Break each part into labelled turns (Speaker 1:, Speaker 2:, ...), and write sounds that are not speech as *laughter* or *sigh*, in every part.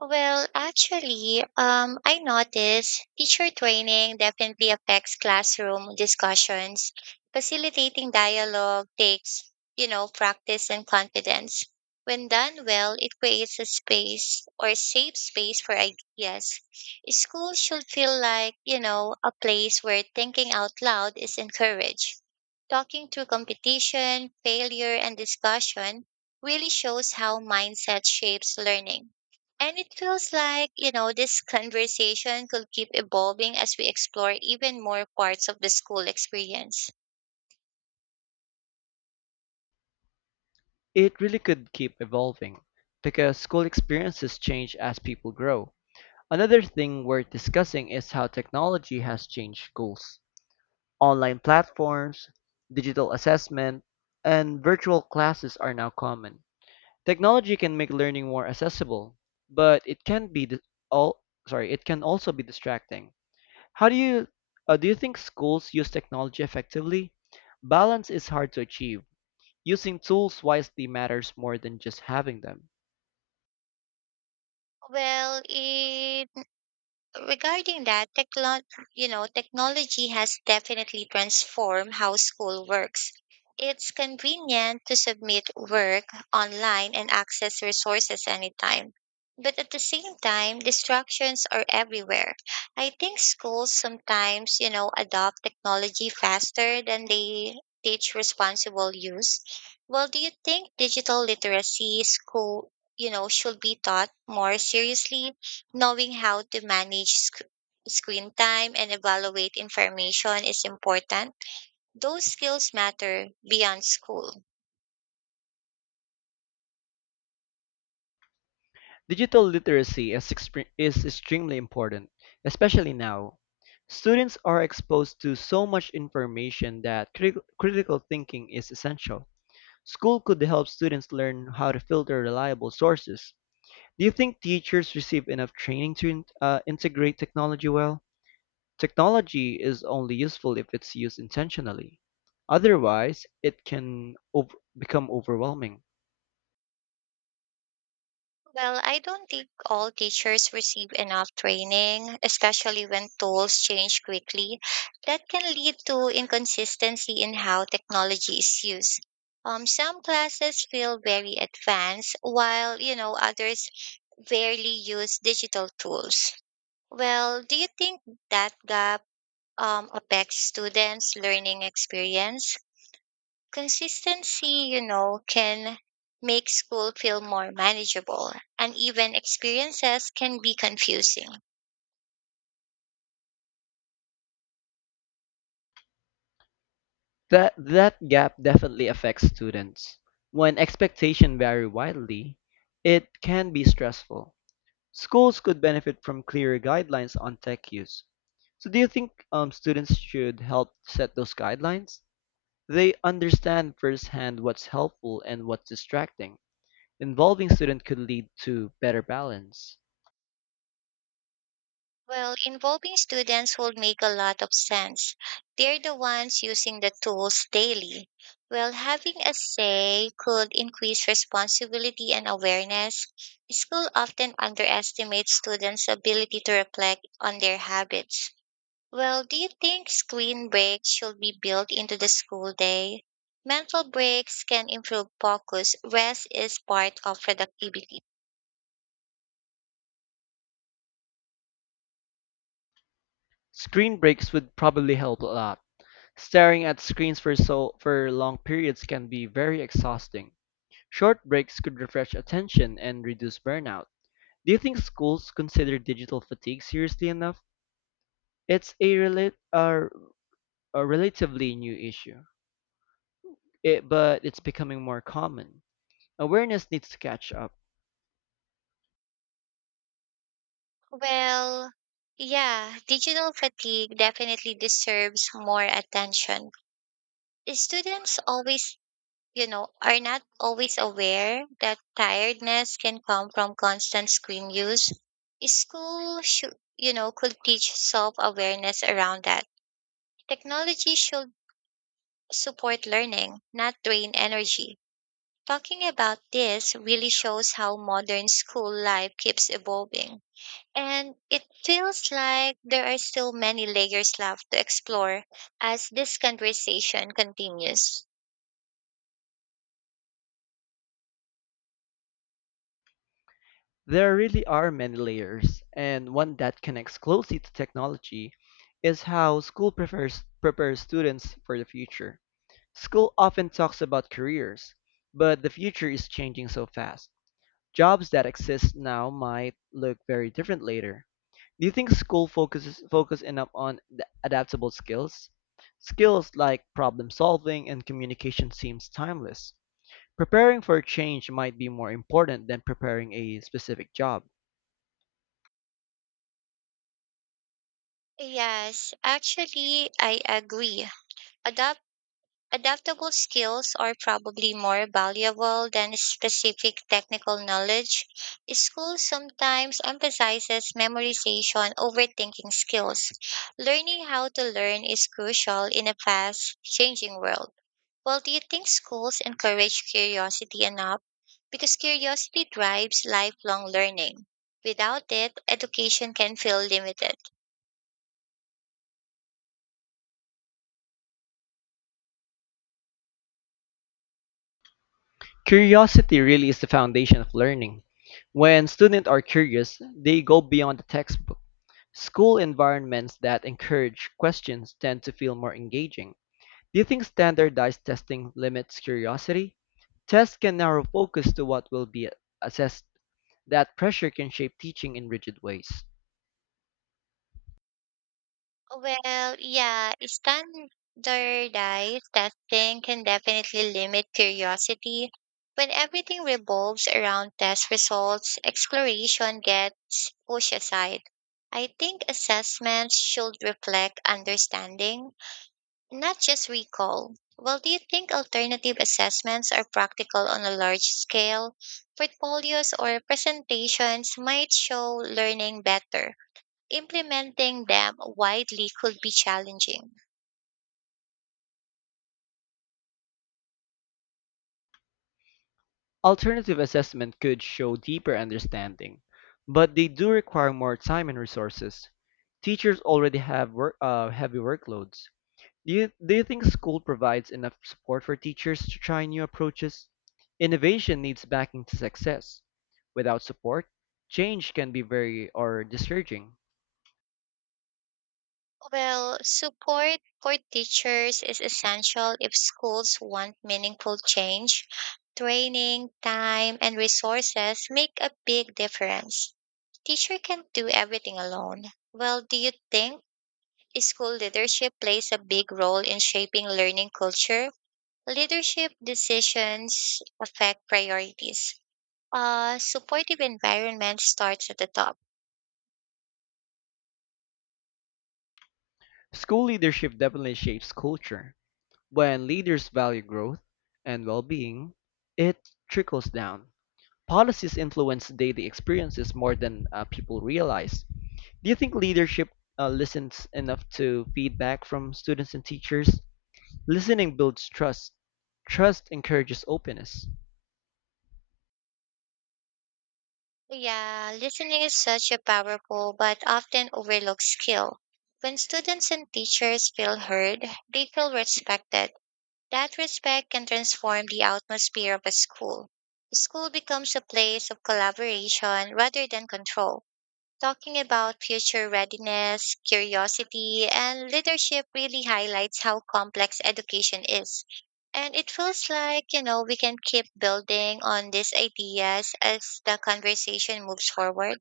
Speaker 1: Well, actually, I noticed teacher training definitely affects classroom discussions. Facilitating dialogue takes, you know, practice and confidence. When done well, it creates a space or safe space for ideas. School should feel like, you know, a place where thinking out loud is encouraged. Talking through competition, failure, and discussion really shows how mindset shapes learning. And it feels like, you know, this *laughs* conversation could keep evolving as we explore even more parts of the school experience.
Speaker 2: It really could keep evolving because school experiences change as people grow. Another thing worth discussing is how technology has changed schools. Online platforms, digital assessment, and virtual classes are now common. Technology can make learning more accessible, but it can also be distracting. How do you think schools use technology effectively? Balance is hard to achieve. Using tools wisely matters more than just having them.
Speaker 1: Well, it regarding that techlo- You know, technology has definitely transformed how school works. It's convenient to submit work online and access resources anytime, but at the same time distractions are everywhere. I think schools sometimes, you know, adopt technology faster than they teach responsible use. Well, do you think digital literacy school, you know, should be taught more seriously? Knowing how to manage sc- Screen time and evaluate information is important. Those skills matter beyond school.
Speaker 2: Digital literacy is extremely important, especially now. Students are exposed to so much information that critical thinking is essential. School could help students learn how to filter reliable sources. Do you think teachers receive enough training to integrate technology well? Technology is only useful if it's used intentionally. Otherwise, it can become overwhelming.
Speaker 1: Well, I don't think all teachers receive enough training, especially when tools change quickly. That can lead to inconsistency in how technology is used. Some classes feel very advanced, while you know others barely use digital tools. Well, do you think that gap affects students' learning experience? Consistency, you know, can make school feel more manageable, and even experiences can be confusing.
Speaker 2: That gap definitely affects students. When expectations vary widely, it can be stressful. Schools could benefit from clearer guidelines on tech use. So, do you think students should help set those guidelines? They understand firsthand what's helpful and what's distracting. Involving students could lead to better balance.
Speaker 1: Well, involving students will make a lot of sense. They're the ones using the tools daily. Well, having a say could increase responsibility and awareness. School often underestimates students' ability to reflect on their habits. Well, do you think screen breaks should be built into the school day? Mental breaks can improve focus. Rest is part of productivity.
Speaker 2: Screen breaks would probably help a lot. Staring at screens for for long periods can be very exhausting. Short breaks could refresh attention and reduce burnout. Do you think schools consider digital fatigue seriously enough? It's a relatively new issue, but it's becoming more common. Awareness needs to catch up.
Speaker 1: Well, yeah, digital fatigue definitely deserves more attention. Students always, you know, are not always aware that tiredness can come from constant screen use. School should, you know, could teach self awareness around that. Technology should support learning, not drain energy. Talking about this really shows how modern school life keeps evolving. And it feels like there are still many layers left to explore as this conversation continues.
Speaker 2: There really are many layers, and one that connects closely to technology is how school prepares students for the future. School often talks about careers, but the future is changing so fast. Jobs that exist now might look very different later. Do you think school focus enough on the adaptable skills? Skills like problem solving and communication seems timeless. Preparing for change might be more important than preparing a specific job.
Speaker 1: Yes, actually, I agree. Adoption Adaptable skills are probably more valuable than specific technical knowledge. School sometimes emphasizes memorization over thinking skills. Learning how to learn is crucial in a fast changing world. Well, do you think schools encourage curiosity enough? Because curiosity drives lifelong learning. Without it, education can feel limited.
Speaker 2: Curiosity really is the foundation of learning. When students are curious, they go beyond the textbook. School environments that encourage questions tend to feel more engaging. Do you think standardized testing limits curiosity? Tests can narrow focus to what will be assessed. That pressure can shape teaching in rigid ways.
Speaker 1: Well, yeah, standardized testing can definitely limit curiosity. When everything revolves around test results, exploration gets pushed aside. I think assessments should reflect understanding, not just recall. Well, do you think alternative assessments are practical on a large scale? Portfolios or presentations might show learning better. Implementing them widely could be challenging.
Speaker 2: Alternative assessment could show deeper understanding, but they do require more time and resources. Teachers already have heavy workloads. Do you think school provides enough support for teachers to try new approaches? Innovation needs backing to success. Without support, change can be very or discouraging.
Speaker 1: Well, support for teachers is essential if schools want meaningful change. Training, time, and resources make a big difference. Teacher can't do everything alone. Well, do you think school leadership plays a big role in shaping learning culture? Leadership decisions affect priorities. A supportive environment starts at the top.
Speaker 2: School leadership definitely shapes culture. When leaders value growth and well being, it trickles down. Policies influence daily experiences more than people realize. Do you think leadership listens enough to feedback from students and teachers? Listening builds trust, trust encourages openness.
Speaker 1: Yeah, listening is such a powerful but often overlooked skill. When students and teachers feel heard, they feel respected. That respect can transform the atmosphere of a school. The school becomes a place of collaboration rather than control. Talking about future readiness, curiosity, and leadership really highlights how complex education is. And it feels like, you know, we can keep building on these ideas as the conversation moves forward.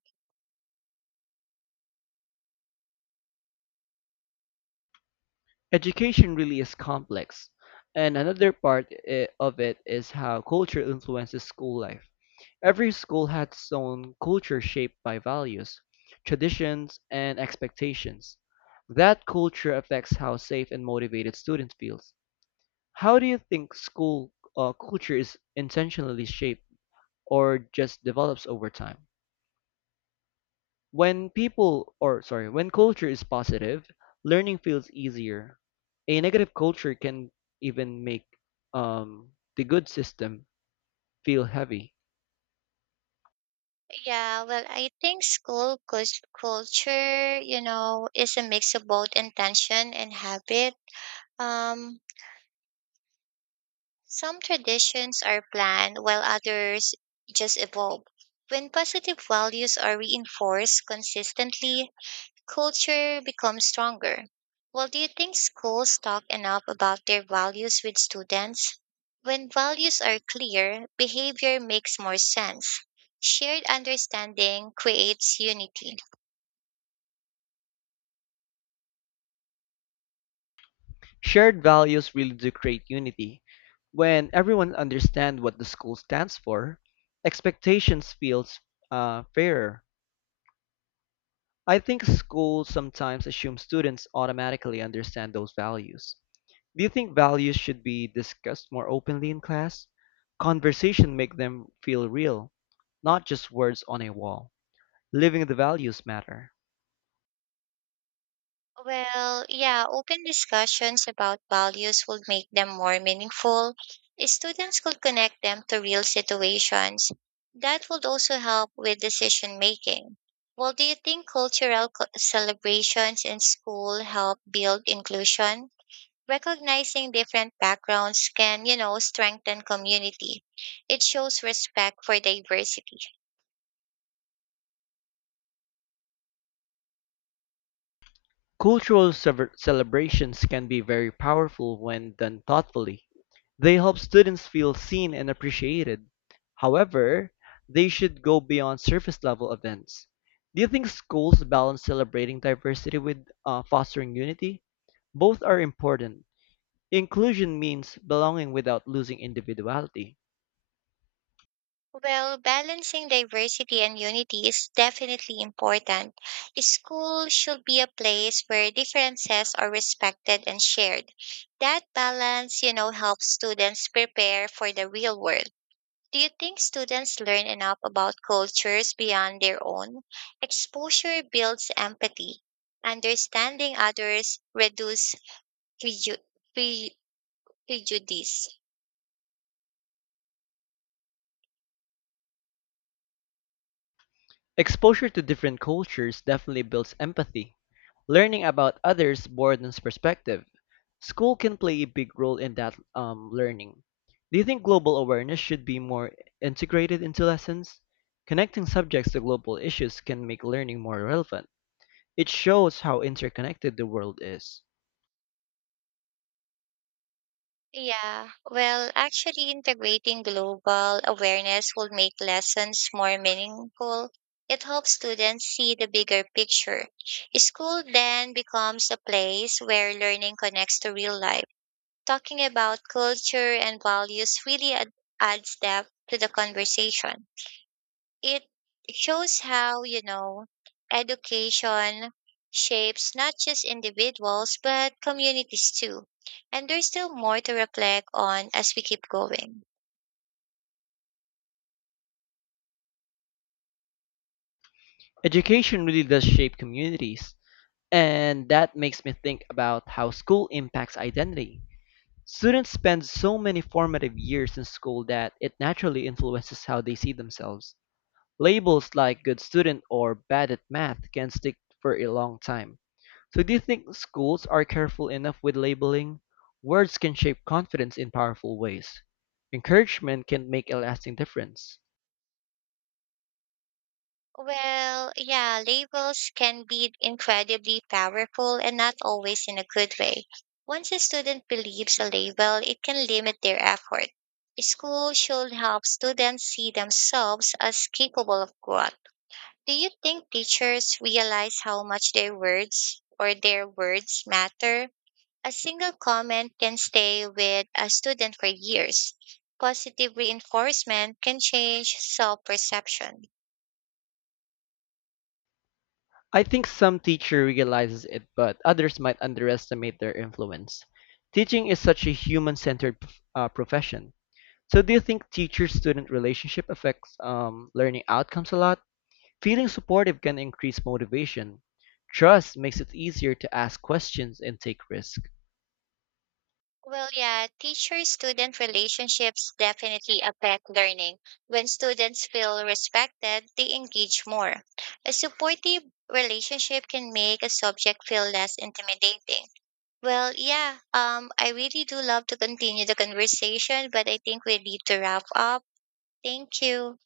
Speaker 2: Education really is complex. And another part of it is how culture influences school life. Every school had its own culture shaped by values, traditions, and expectations. That culture affects how safe and motivated students feel. How do you think school culture is intentionally shaped or just develops over time? When people, or sorry, When culture is positive, learning feels easier. A negative culture can even make um, the good system feel heavy.
Speaker 1: Yeah, well, I think school culture, you know, is a mix of both intention and habit. Um, Some traditions are planned while others just evolve. When positive values are reinforced consistently, culture becomes stronger. Well, do you think schools talk enough about their values with students? When values are clear, behavior makes more sense. Shared understanding creates unity.
Speaker 2: Shared values really do create unity. When everyone understands what the school stands for, expectations feels fairer. I think schools sometimes assume students automatically understand those values. Do you think values should be discussed more openly in class? Conversation make them feel real, not just words on a wall. Living the values matter.
Speaker 1: Well, yeah, open discussions about values would make them more meaningful. Students could connect them to real situations. That would also help with decision making. Well, do you think cultural celebrations in school help build inclusion? Recognizing different backgrounds can, you know, strengthen community. It shows respect for diversity.
Speaker 2: Celebrations can be very powerful when done thoughtfully. They help students feel seen and appreciated. However, they should go beyond surface level events. Do you think schools balance celebrating diversity with fostering unity? Both are important. Inclusion means belonging without losing individuality.
Speaker 1: Well, balancing diversity and unity is definitely important. School should be a place where differences are respected and shared. That balance, you know, helps students prepare for the real world. Do you think students learn enough about cultures beyond their own? Exposure builds empathy. Understanding others reduces preju- pre- prejudice.
Speaker 2: Exposure to different cultures definitely builds empathy. Learning about others broadens perspective. School can play a big role in that learning. Do you think global awareness should be more integrated into lessons? Connecting subjects to global issues can make learning more relevant. It shows how interconnected the world is.
Speaker 1: Yeah, well, actually, integrating global awareness will make lessons more meaningful. It helps students see the bigger picture. School then becomes a place where learning connects to real life. Talking about culture and values really adds depth to the conversation. It shows how, you know, education shapes not just individuals but communities too. And there's still more to reflect on as we keep going.
Speaker 2: Education really does shape communities, and that makes me think about how school impacts identity. Students spend so many formative years in school that it naturally influences how they see themselves. Labels like "good student" or "bad at math" can stick for a long time. So do you think schools are careful enough with labeling? Words can shape confidence in powerful ways. Encouragement can make a lasting difference.
Speaker 1: Well, yeah, labels can be incredibly powerful and not always in a good way. Once a student believes a label, it can limit their effort. School should help students see themselves as capable of growth. Do you think teachers realize how much their words matter? A single comment can stay with a student for years. Positive reinforcement can change self perception.
Speaker 2: I think some teacher realizes it, but others might underestimate their influence. Teaching is such a human-centered profession. So do you think teacher-student relationship affects learning outcomes a lot? Feeling supportive can increase motivation. Trust makes it easier to ask questions and take risks.
Speaker 1: Well, yeah, teacher student relationships definitely affect learning. When students feel respected, they engage more. A supportive relationship can make a subject feel less intimidating. Well, yeah, I really do love to continue the conversation, but I think we need to wrap up. Thank you.